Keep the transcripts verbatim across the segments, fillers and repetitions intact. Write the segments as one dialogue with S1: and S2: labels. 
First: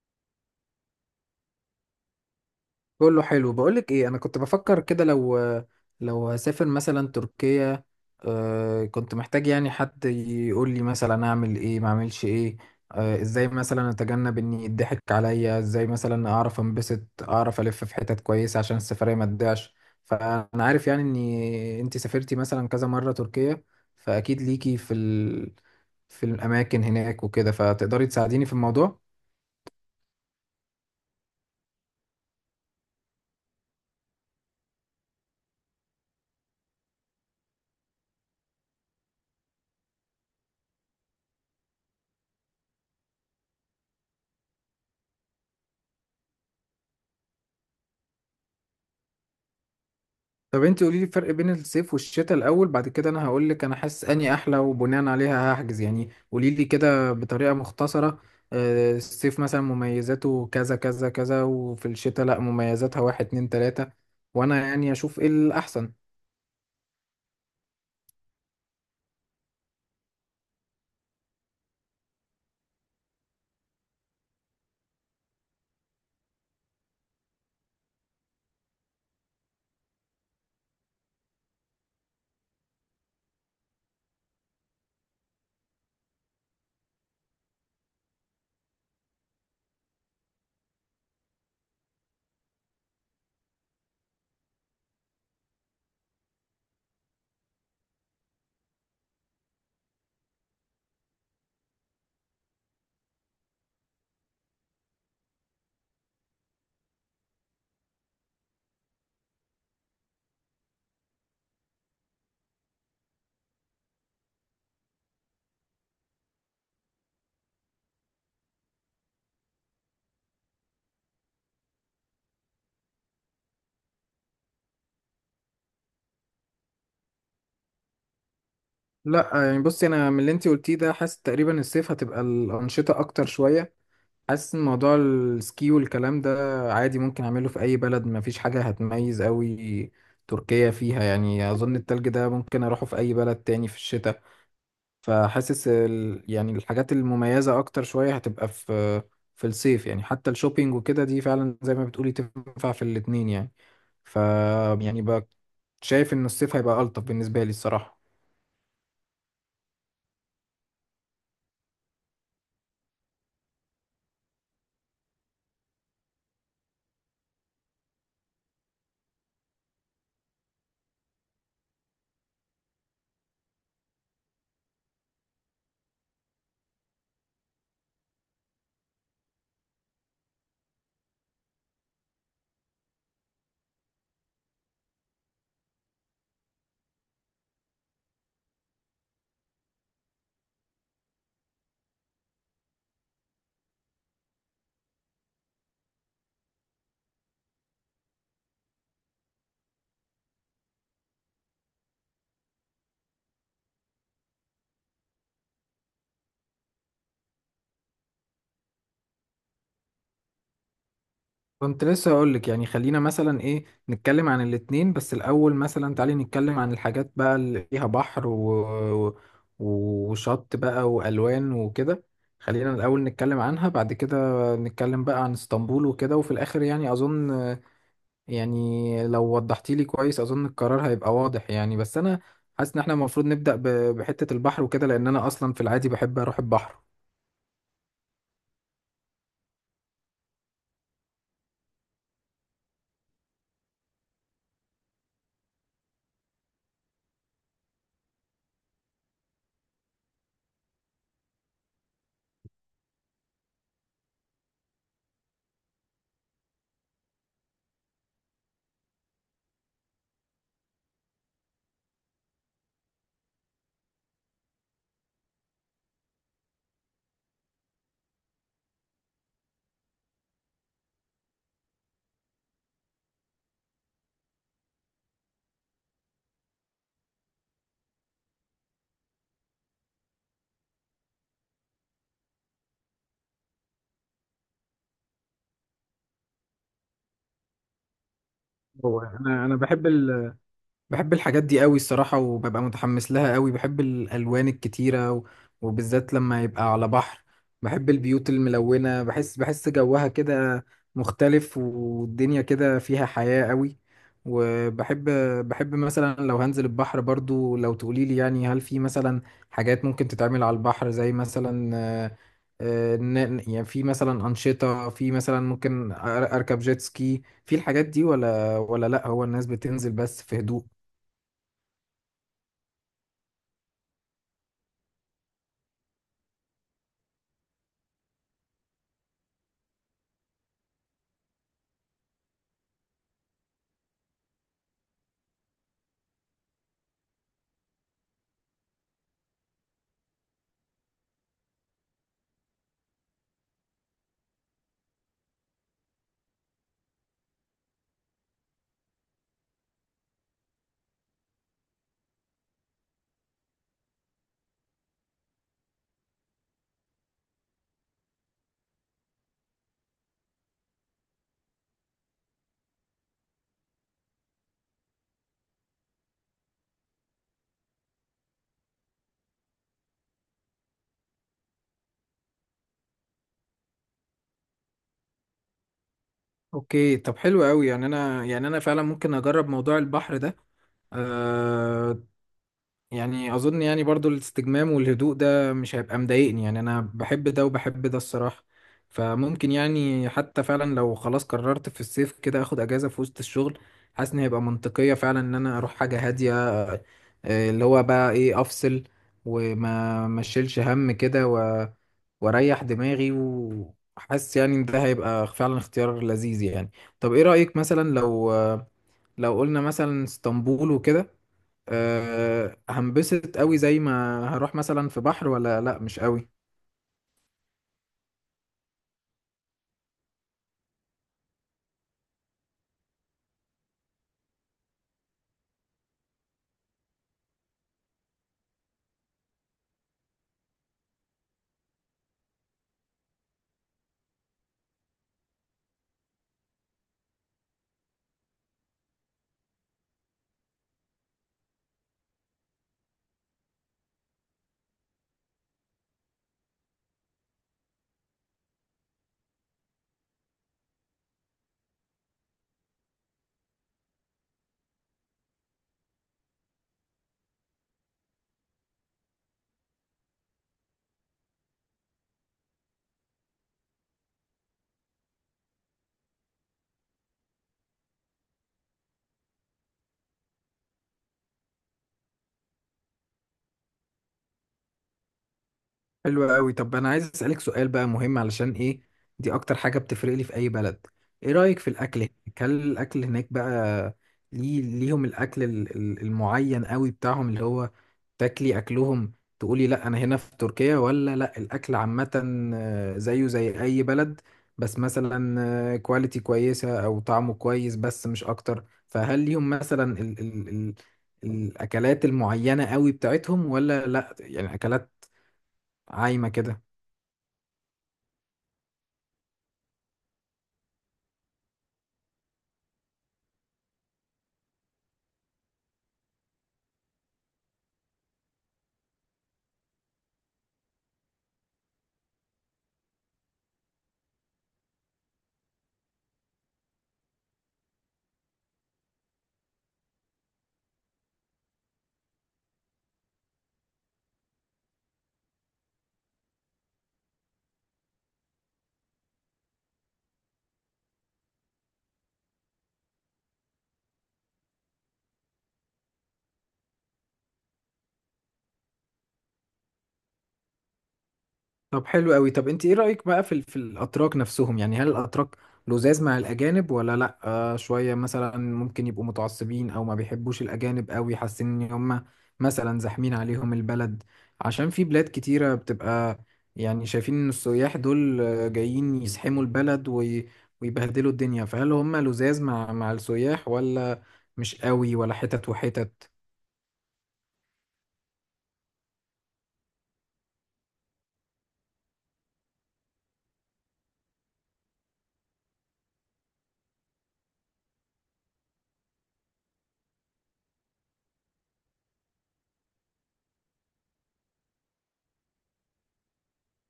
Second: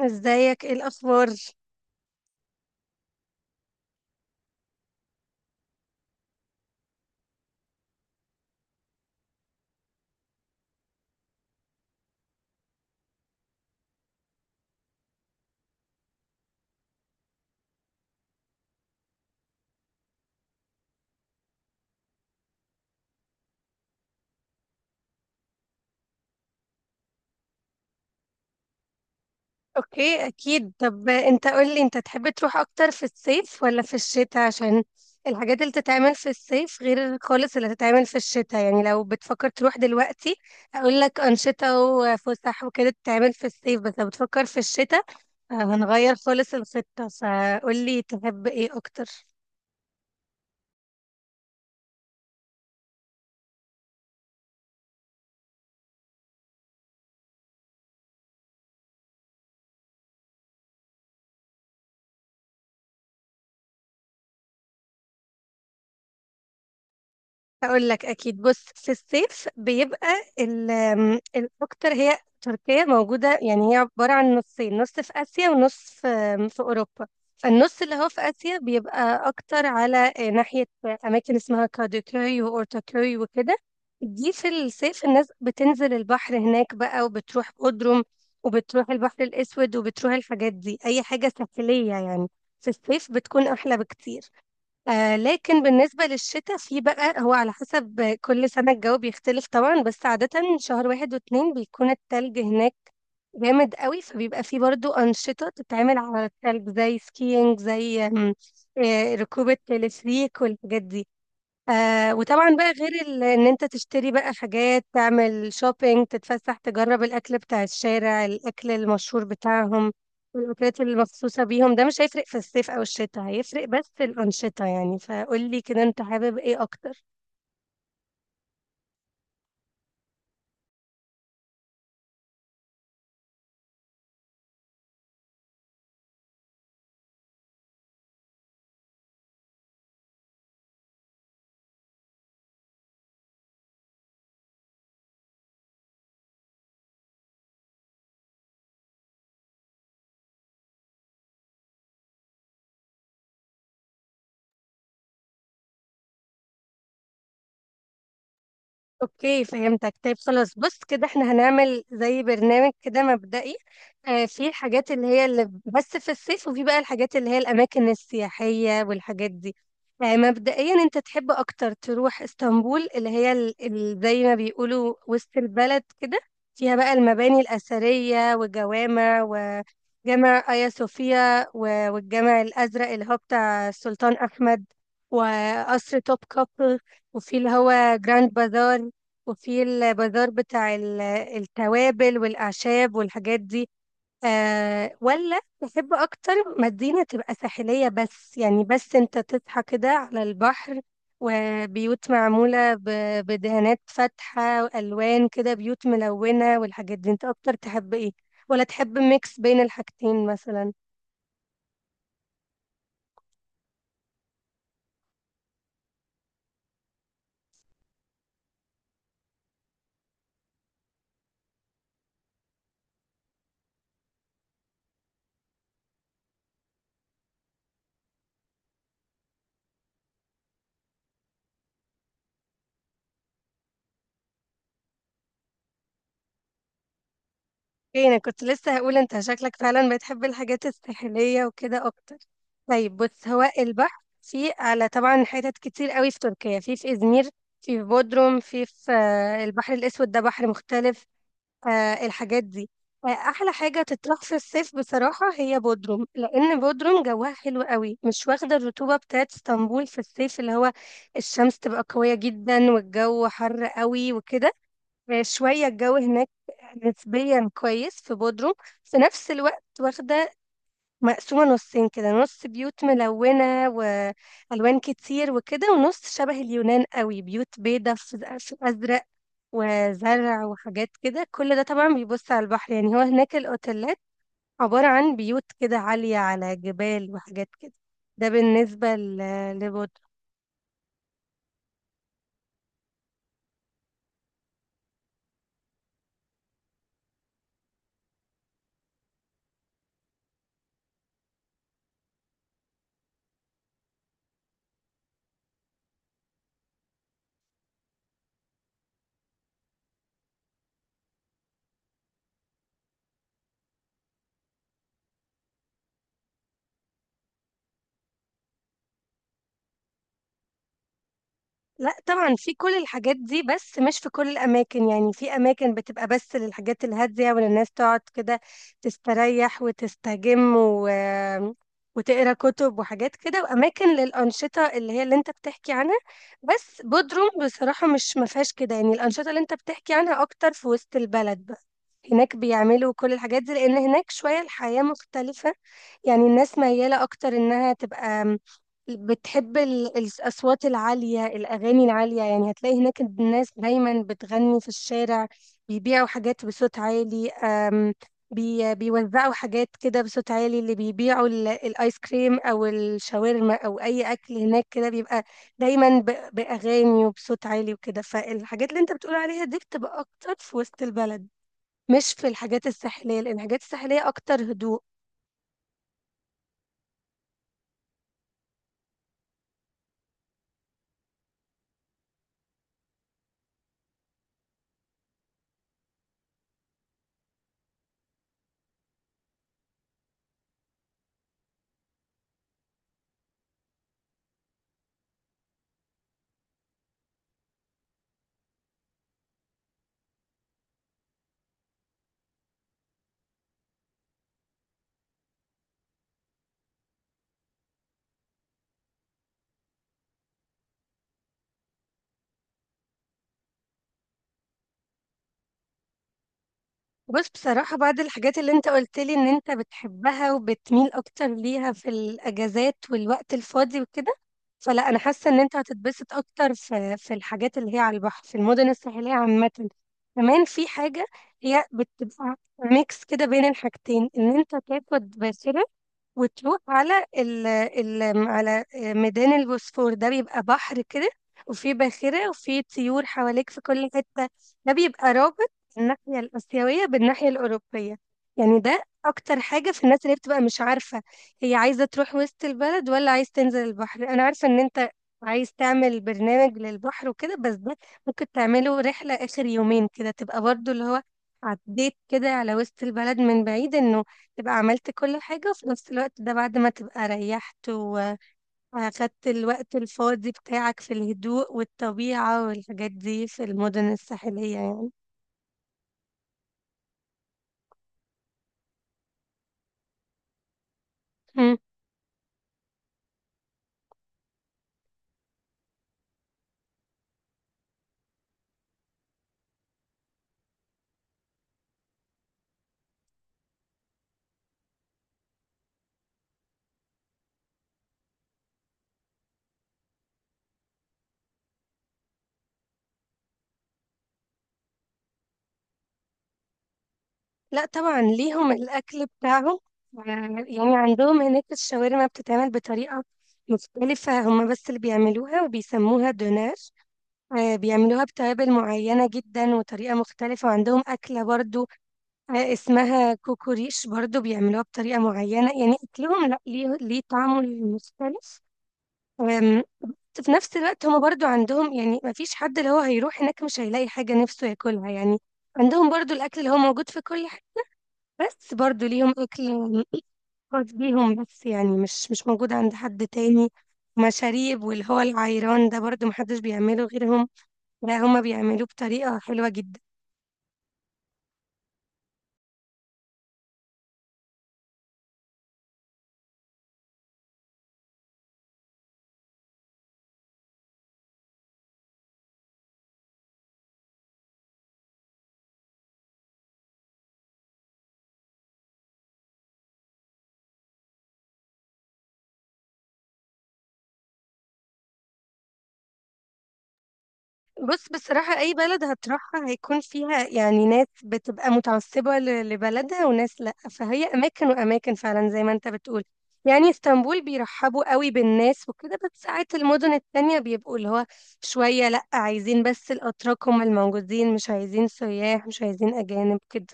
S1: ازيك؟ ايه الاخبار؟
S2: كله حلو، بقولك ايه، انا كنت بفكر كده لو لو هسافر مثلا تركيا. آه، كنت محتاج يعني حد يقول لي مثلا اعمل ايه ما اعملش ايه. آه، ازاي مثلا اتجنب اني يضحك عليا، ازاي مثلا اعرف انبسط، اعرف الف في حتت كويسة عشان السفرية ما تضيعش. فانا عارف يعني اني انت سافرتي مثلا كذا مرة تركيا، فاكيد ليكي في ال... في الاماكن هناك وكده، فتقدري تساعديني في الموضوع.
S1: اوكي، اكيد. طب انت قول لي، انت تحب تروح اكتر في الصيف ولا في الشتاء؟ عشان الحاجات اللي تتعمل في الصيف غير خالص اللي تتعمل في الشتاء. يعني لو بتفكر تروح دلوقتي اقول لك انشطة وفسح وكده تتعمل في الصيف، بس لو بتفكر في الشتاء آه، هنغير خالص الخطة. فقول لي تحب ايه اكتر؟
S2: طب انت قولي لي الفرق بين الصيف والشتاء الاول، بعد كده انا هقول لك انا حاسس اني احلى وبناء عليها هحجز. يعني قولي لي كده بطريقه مختصره، آه، الصيف مثلا مميزاته كذا كذا كذا، وفي الشتاء لا مميزاتها واحد اتنين تلاته، وانا يعني اشوف ايه الاحسن.
S1: هقول لك اكيد. بص، في الصيف بيبقى ال- آم، الاكتر هي تركيا موجوده. يعني هي عباره عن نصين، نص في اسيا ونص في آم، في اوروبا. فالنص اللي هو في اسيا بيبقى اكتر على آه، ناحيه اماكن اسمها كادوكوي واورتاكوي وكده. دي في الصيف الناس بتنزل البحر هناك بقى، وبتروح بودروم، وبتروح البحر الاسود، وبتروح الحاجات دي، اي حاجه ساحليه يعني في الصيف بتكون احلى بكتير. آه لكن بالنسبة للشتاء، في بقى هو على حسب كل سنة الجو بيختلف طبعا، بس عادة شهر واحد واتنين بيكون التلج هناك جامد قوي، فبيبقى فيه برضو أنشطة تتعمل على التلج زي سكينج، زي آم، آه، ركوب التلفريك والحاجات دي. آه وطبعا بقى، غير ال- ان انت تشتري بقى حاجات، تعمل شوبينج، تتفسح، تجرب الاكل بتاع الشارع، الاكل المشهور بتاعهم والاكلات المخصوصة بيهم. ده مش هيفرق في الصيف او الشتاء، هيفرق بس الانشطة يعني. فقولي كده، انت حابب ايه اكتر؟
S2: لا يعني بصي، انا من اللي انت قلتيه ده حاسس تقريبا الصيف هتبقى الانشطه اكتر شويه. حاسس ان موضوع السكي والكلام ده عادي ممكن اعمله في اي بلد، ما فيش حاجة هتميز قوي تركيا فيها. يعني اظن التلج ده ممكن اروحه في اي بلد تاني في الشتاء. فحاسس ال... يعني الحاجات المميزة اكتر شوية هتبقى في في الصيف، يعني حتى الشوبينج وكده دي فعلا زي ما بتقولي تنفع في الاتنين يعني. ف يعني بقى شايف ان الصيف هيبقى الطف بالنسبة لي الصراحة.
S1: اوكي فهمتك. طيب خلاص، بص كده، احنا هنعمل زي برنامج كده مبدئي. آه في الحاجات اللي هي اللي بس في الصيف، وفي بقى الحاجات اللي هي الاماكن السياحية والحاجات دي. آه مبدئيا، انت تحب اكتر تروح اسطنبول، اللي هي ال- ال- زي ما بيقولوا وسط البلد كده، فيها بقى المباني الأثرية وجوامع، وجامع آيا صوفيا و- والجامع الأزرق اللي هو بتاع السلطان أحمد، وقصر توب كابل، وفي اللي هو جراند بازار، وفي البازار بتاع ال- التوابل والأعشاب والحاجات دي. آه ولا تحب أكتر مدينة تبقى ساحلية بس، يعني بس أنت تصحى كده على البحر، وبيوت معمولة ب- بدهانات فاتحة وألوان كده، بيوت ملونة والحاجات دي؟ أنت أكتر تحب إيه؟ ولا تحب ميكس بين الحاجتين مثلا؟
S2: كنت لسه هقول لك، يعني خلينا مثلا ايه، نتكلم عن الاتنين، بس الاول مثلا تعالي نتكلم عن الحاجات بقى اللي فيها بحر و... و- وشط بقى والوان وكده. خلينا الاول نتكلم عنها، بعد كده نتكلم بقى عن اسطنبول وكده، وفي الاخر يعني اظن، يعني لو وضحتي لي كويس اظن القرار هيبقى واضح يعني. بس انا حاسس ان احنا المفروض نبدأ ب... بحتة البحر وكده، لان انا اصلا في العادي بحب اروح البحر.
S1: اوكي، انا كنت لسه هقول انت شكلك فعلا بتحب الحاجات الساحليه وكده اكتر. طيب بص، هو البحر في على طبعا حتت كتير قوي في تركيا، في في ازمير، في في بودروم، في في آه، البحر الاسود ده بحر مختلف، آه، الحاجات دي. آه، احلى حاجه تطرح في الصيف بصراحه هي بودروم، لان بودروم جواها حلو قوي، مش واخده الرطوبه بتاعت اسطنبول في الصيف، اللي هو الشمس تبقى قويه جدا والجو حر قوي وكده. شوية الجو هناك نسبيا كويس في بودروم. في نفس الوقت واخدة، مقسومة نصين كده، نص بيوت ملونة وألوان كتير وكده، ونص شبه اليونان قوي، بيوت بيضة في في أزرق وزرع وحاجات كده. كل ده طبعا بيبص على البحر يعني، هو هناك الأوتيلات عبارة عن بيوت كده عالية على جبال وحاجات كده. ده بالنسبة
S2: هو انا انا
S1: ل-
S2: بحب
S1: لبودروم.
S2: ال... بحب الحاجات دي قوي الصراحة، وببقى متحمس لها قوي. بحب الألوان الكتيرة و- وبالذات لما يبقى على بحر. بحب البيوت الملونة، بحس بحس جوها كده مختلف، والدنيا كده فيها حياة قوي. وبحب بحب مثلا لو هنزل البحر، برضو لو تقوليلي يعني هل في مثلا حاجات ممكن تتعمل على البحر، زي مثلا آه، آه، ن- ن- يعني في مثلا أنشطة، في مثلا ممكن أر- أركب جيت سكي في الحاجات دي، ولا ولا لأ هو الناس بتنزل بس في هدوء؟
S1: لا طبعا، في كل الحاجات دي بس مش في كل الأماكن. يعني في أماكن بتبقى بس للحاجات الهادية والناس تقعد كده تستريح وتستجم و... وتقرا كتب وحاجات كده، وأماكن للأنشطة اللي هي اللي أنت بتحكي عنها. بس بودروم بصراحة مش مفيهاش كده يعني، الأنشطة اللي أنت بتحكي عنها أكتر في وسط البلد. هناك بيعملوا كل الحاجات دي، لأن هناك شوية الحياة مختلفة. يعني الناس ميالة أكتر إنها تبقى م- بتحب ال- الأصوات العالية، الأغاني العالية. يعني هتلاقي هناك الناس دايما بتغني في الشارع، بيبيعوا حاجات بصوت عالي، أم، بي بيوزعوا حاجات كده بصوت عالي. اللي بيبيعوا ال- الآيس كريم أو الشاورما أو أي أكل هناك كده بيبقى دايما ب- بأغاني وبصوت عالي وكده. فالحاجات اللي أنت بتقول عليها دي بتبقى أكتر في وسط البلد، مش في الحاجات الساحلية، لأن الحاجات الساحلية أكتر هدوء.
S2: اوكي، طب حلو قوي. يعني انا يعني انا فعلا ممكن اجرب موضوع البحر ده. أه، يعني اظن يعني برضو الاستجمام والهدوء ده مش هيبقى مضايقني، يعني انا بحب ده وبحب ده الصراحة. فممكن يعني حتى فعلا لو خلاص قررت في الصيف كده اخد اجازة في وسط الشغل، حاسس ان هيبقى منطقية فعلا ان انا اروح حاجة هادية. آه، اللي هو بقى ايه، افصل وما ما اشيلش هم كده، و... واريح دماغي. وحاسس يعني ان ده هيبقى فعلا اختيار لذيذ يعني. طب ايه رأيك مثلا لو لو قلنا مثلا اسطنبول وكده، أه هنبسط قوي زي ما هروح مثلا في بحر، ولا لا مش قوي؟
S1: بس بصراحة بعد الحاجات اللي أنت قلت لي إن أنت بتحبها وبتميل أكتر ليها في الأجازات والوقت الفاضي وكده، فلا أنا حاسة إن أنت هتتبسط أكتر في في الحاجات اللي هي على البحر في المدن الساحلية عامة. كمان في حاجة هي بتبقى ميكس كده بين الحاجتين، إن أنت تاخد باخرة وتروح على ال ال على ميدان البوسفور، ده بيبقى بحر كده، وفي باخرة وفي طيور حواليك في كل حتة. ده بيبقى رابط الناحية الآسيوية بالناحية الأوروبية. يعني ده أكتر حاجة في الناس اللي بتبقى مش عارفة هي عايزة تروح وسط البلد ولا عايز تنزل البحر. أنا عارفة إن أنت عايز تعمل برنامج للبحر وكده، بس ده ممكن تعمله رحلة آخر يومين كده، تبقى برضو اللي هو عديت كده على وسط البلد من بعيد، إنه تبقى عملت كل حاجة، وفي نفس الوقت ده بعد ما تبقى ريحت وأخدت الوقت الفاضي بتاعك في الهدوء والطبيعة والحاجات دي في المدن الساحلية يعني.
S2: حلو قوي. طب انا عايز اسالك سؤال بقى مهم، علشان ايه، دي اكتر حاجه بتفرق لي في اي بلد. ايه
S1: مم.
S2: رايك في الاكل هناك؟ هل الاكل هناك بقى ليه ليهم الاكل ال- ال- المعين قوي بتاعهم، اللي هو تاكلي اكلهم تقولي لا انا هنا في تركيا، ولا لا الاكل عامه آه، زيه زي اي بلد، بس مثلا كواليتي كويسه او طعمه كويس بس مش اكتر؟ فهل ليهم مثلا ال ال ال الاكلات المعينه قوي بتاعتهم، ولا لا يعني اكلات عايمه كده؟
S1: لا طبعا، ليهم الأكل بتاعهم. آه، يعني عندهم هناك الشاورما بتتعمل بطريقة مختلفة، هما بس اللي بيعملوها وبيسموها دوناش. آه، بيعملوها بتوابل معينة جدا وطريقة مختلفة. وعندهم أكلة برضو آه، اسمها كوكو ريش، برضو بيعملوها بطريقة معينة. يعني أكلهم، لا، ليه ليه طعمه مختلف. آم، في نفس الوقت هما برضو عندهم، يعني ما فيش حد اللي هو هيروح هناك مش هيلاقي حاجة نفسه ياكلها يعني. عندهم برضو الأكل اللي هو موجود في كل حاجة، بس برضو ليهم أكل خاص بيهم بس، يعني مش مش موجود عند حد تاني. مشاريب، واللي هو العيران ده برضو محدش بيعمله غيرهم، لا هما بيعملوه بطريقة حلوة جدا.
S2: طب حلو قوي. طب انت ايه رأيك بقى في ال- في الاتراك نفسهم؟ يعني هل الاتراك لزاز مع الاجانب، ولا لا آه شوية مثلا ممكن يبقوا متعصبين او ما بيحبوش الاجانب قوي، حاسين ان هم مثلا زاحمين عليهم البلد؟ عشان في بلاد كتيرة بتبقى يعني شايفين ان السياح دول آه، جايين يزحموا البلد وي ويبهدلوا الدنيا. فهل هم لزاز مع مع السياح، ولا مش قوي، ولا حتت وحتت؟
S1: بص بصراحة، أي بلد هتروحها هيكون فيها يعني ناس بتبقى متعصبة ل- لبلدها وناس لأ. فهي أماكن وأماكن فعلا زي ما أنت بتقول. يعني اسطنبول بيرحبوا قوي بالناس وكده، بس ساعات المدن التانية بيبقوا اللي هو شوية لأ، عايزين بس الأتراك هم الموجودين، مش عايزين سياح، مش عايزين أجانب كده،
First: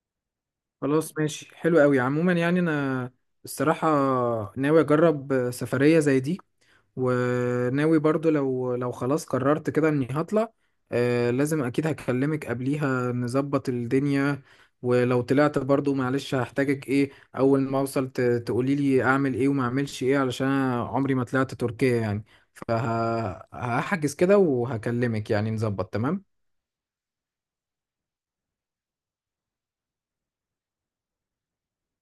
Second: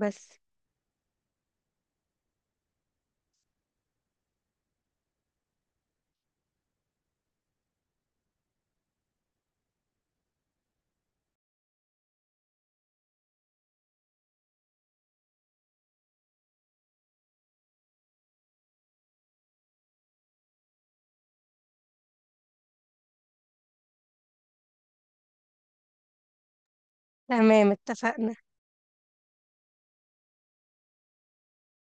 S1: بس.
S2: خلاص ماشي، حلو قوي. عموما يعني انا الصراحة ناوي اجرب سفرية زي دي، وناوي برضو لو لو خلاص قررت كده اني هطلع، آه لازم اكيد هكلمك قبليها نظبط الدنيا. ولو طلعت برضو معلش هحتاجك، ايه اول ما اوصل ت- تقولي لي اعمل ايه وما اعملش ايه، علشان أنا عمري ما طلعت تركيا يعني. فهحجز كده وهكلمك يعني نظبط تمام.
S1: تمام، اتفقنا.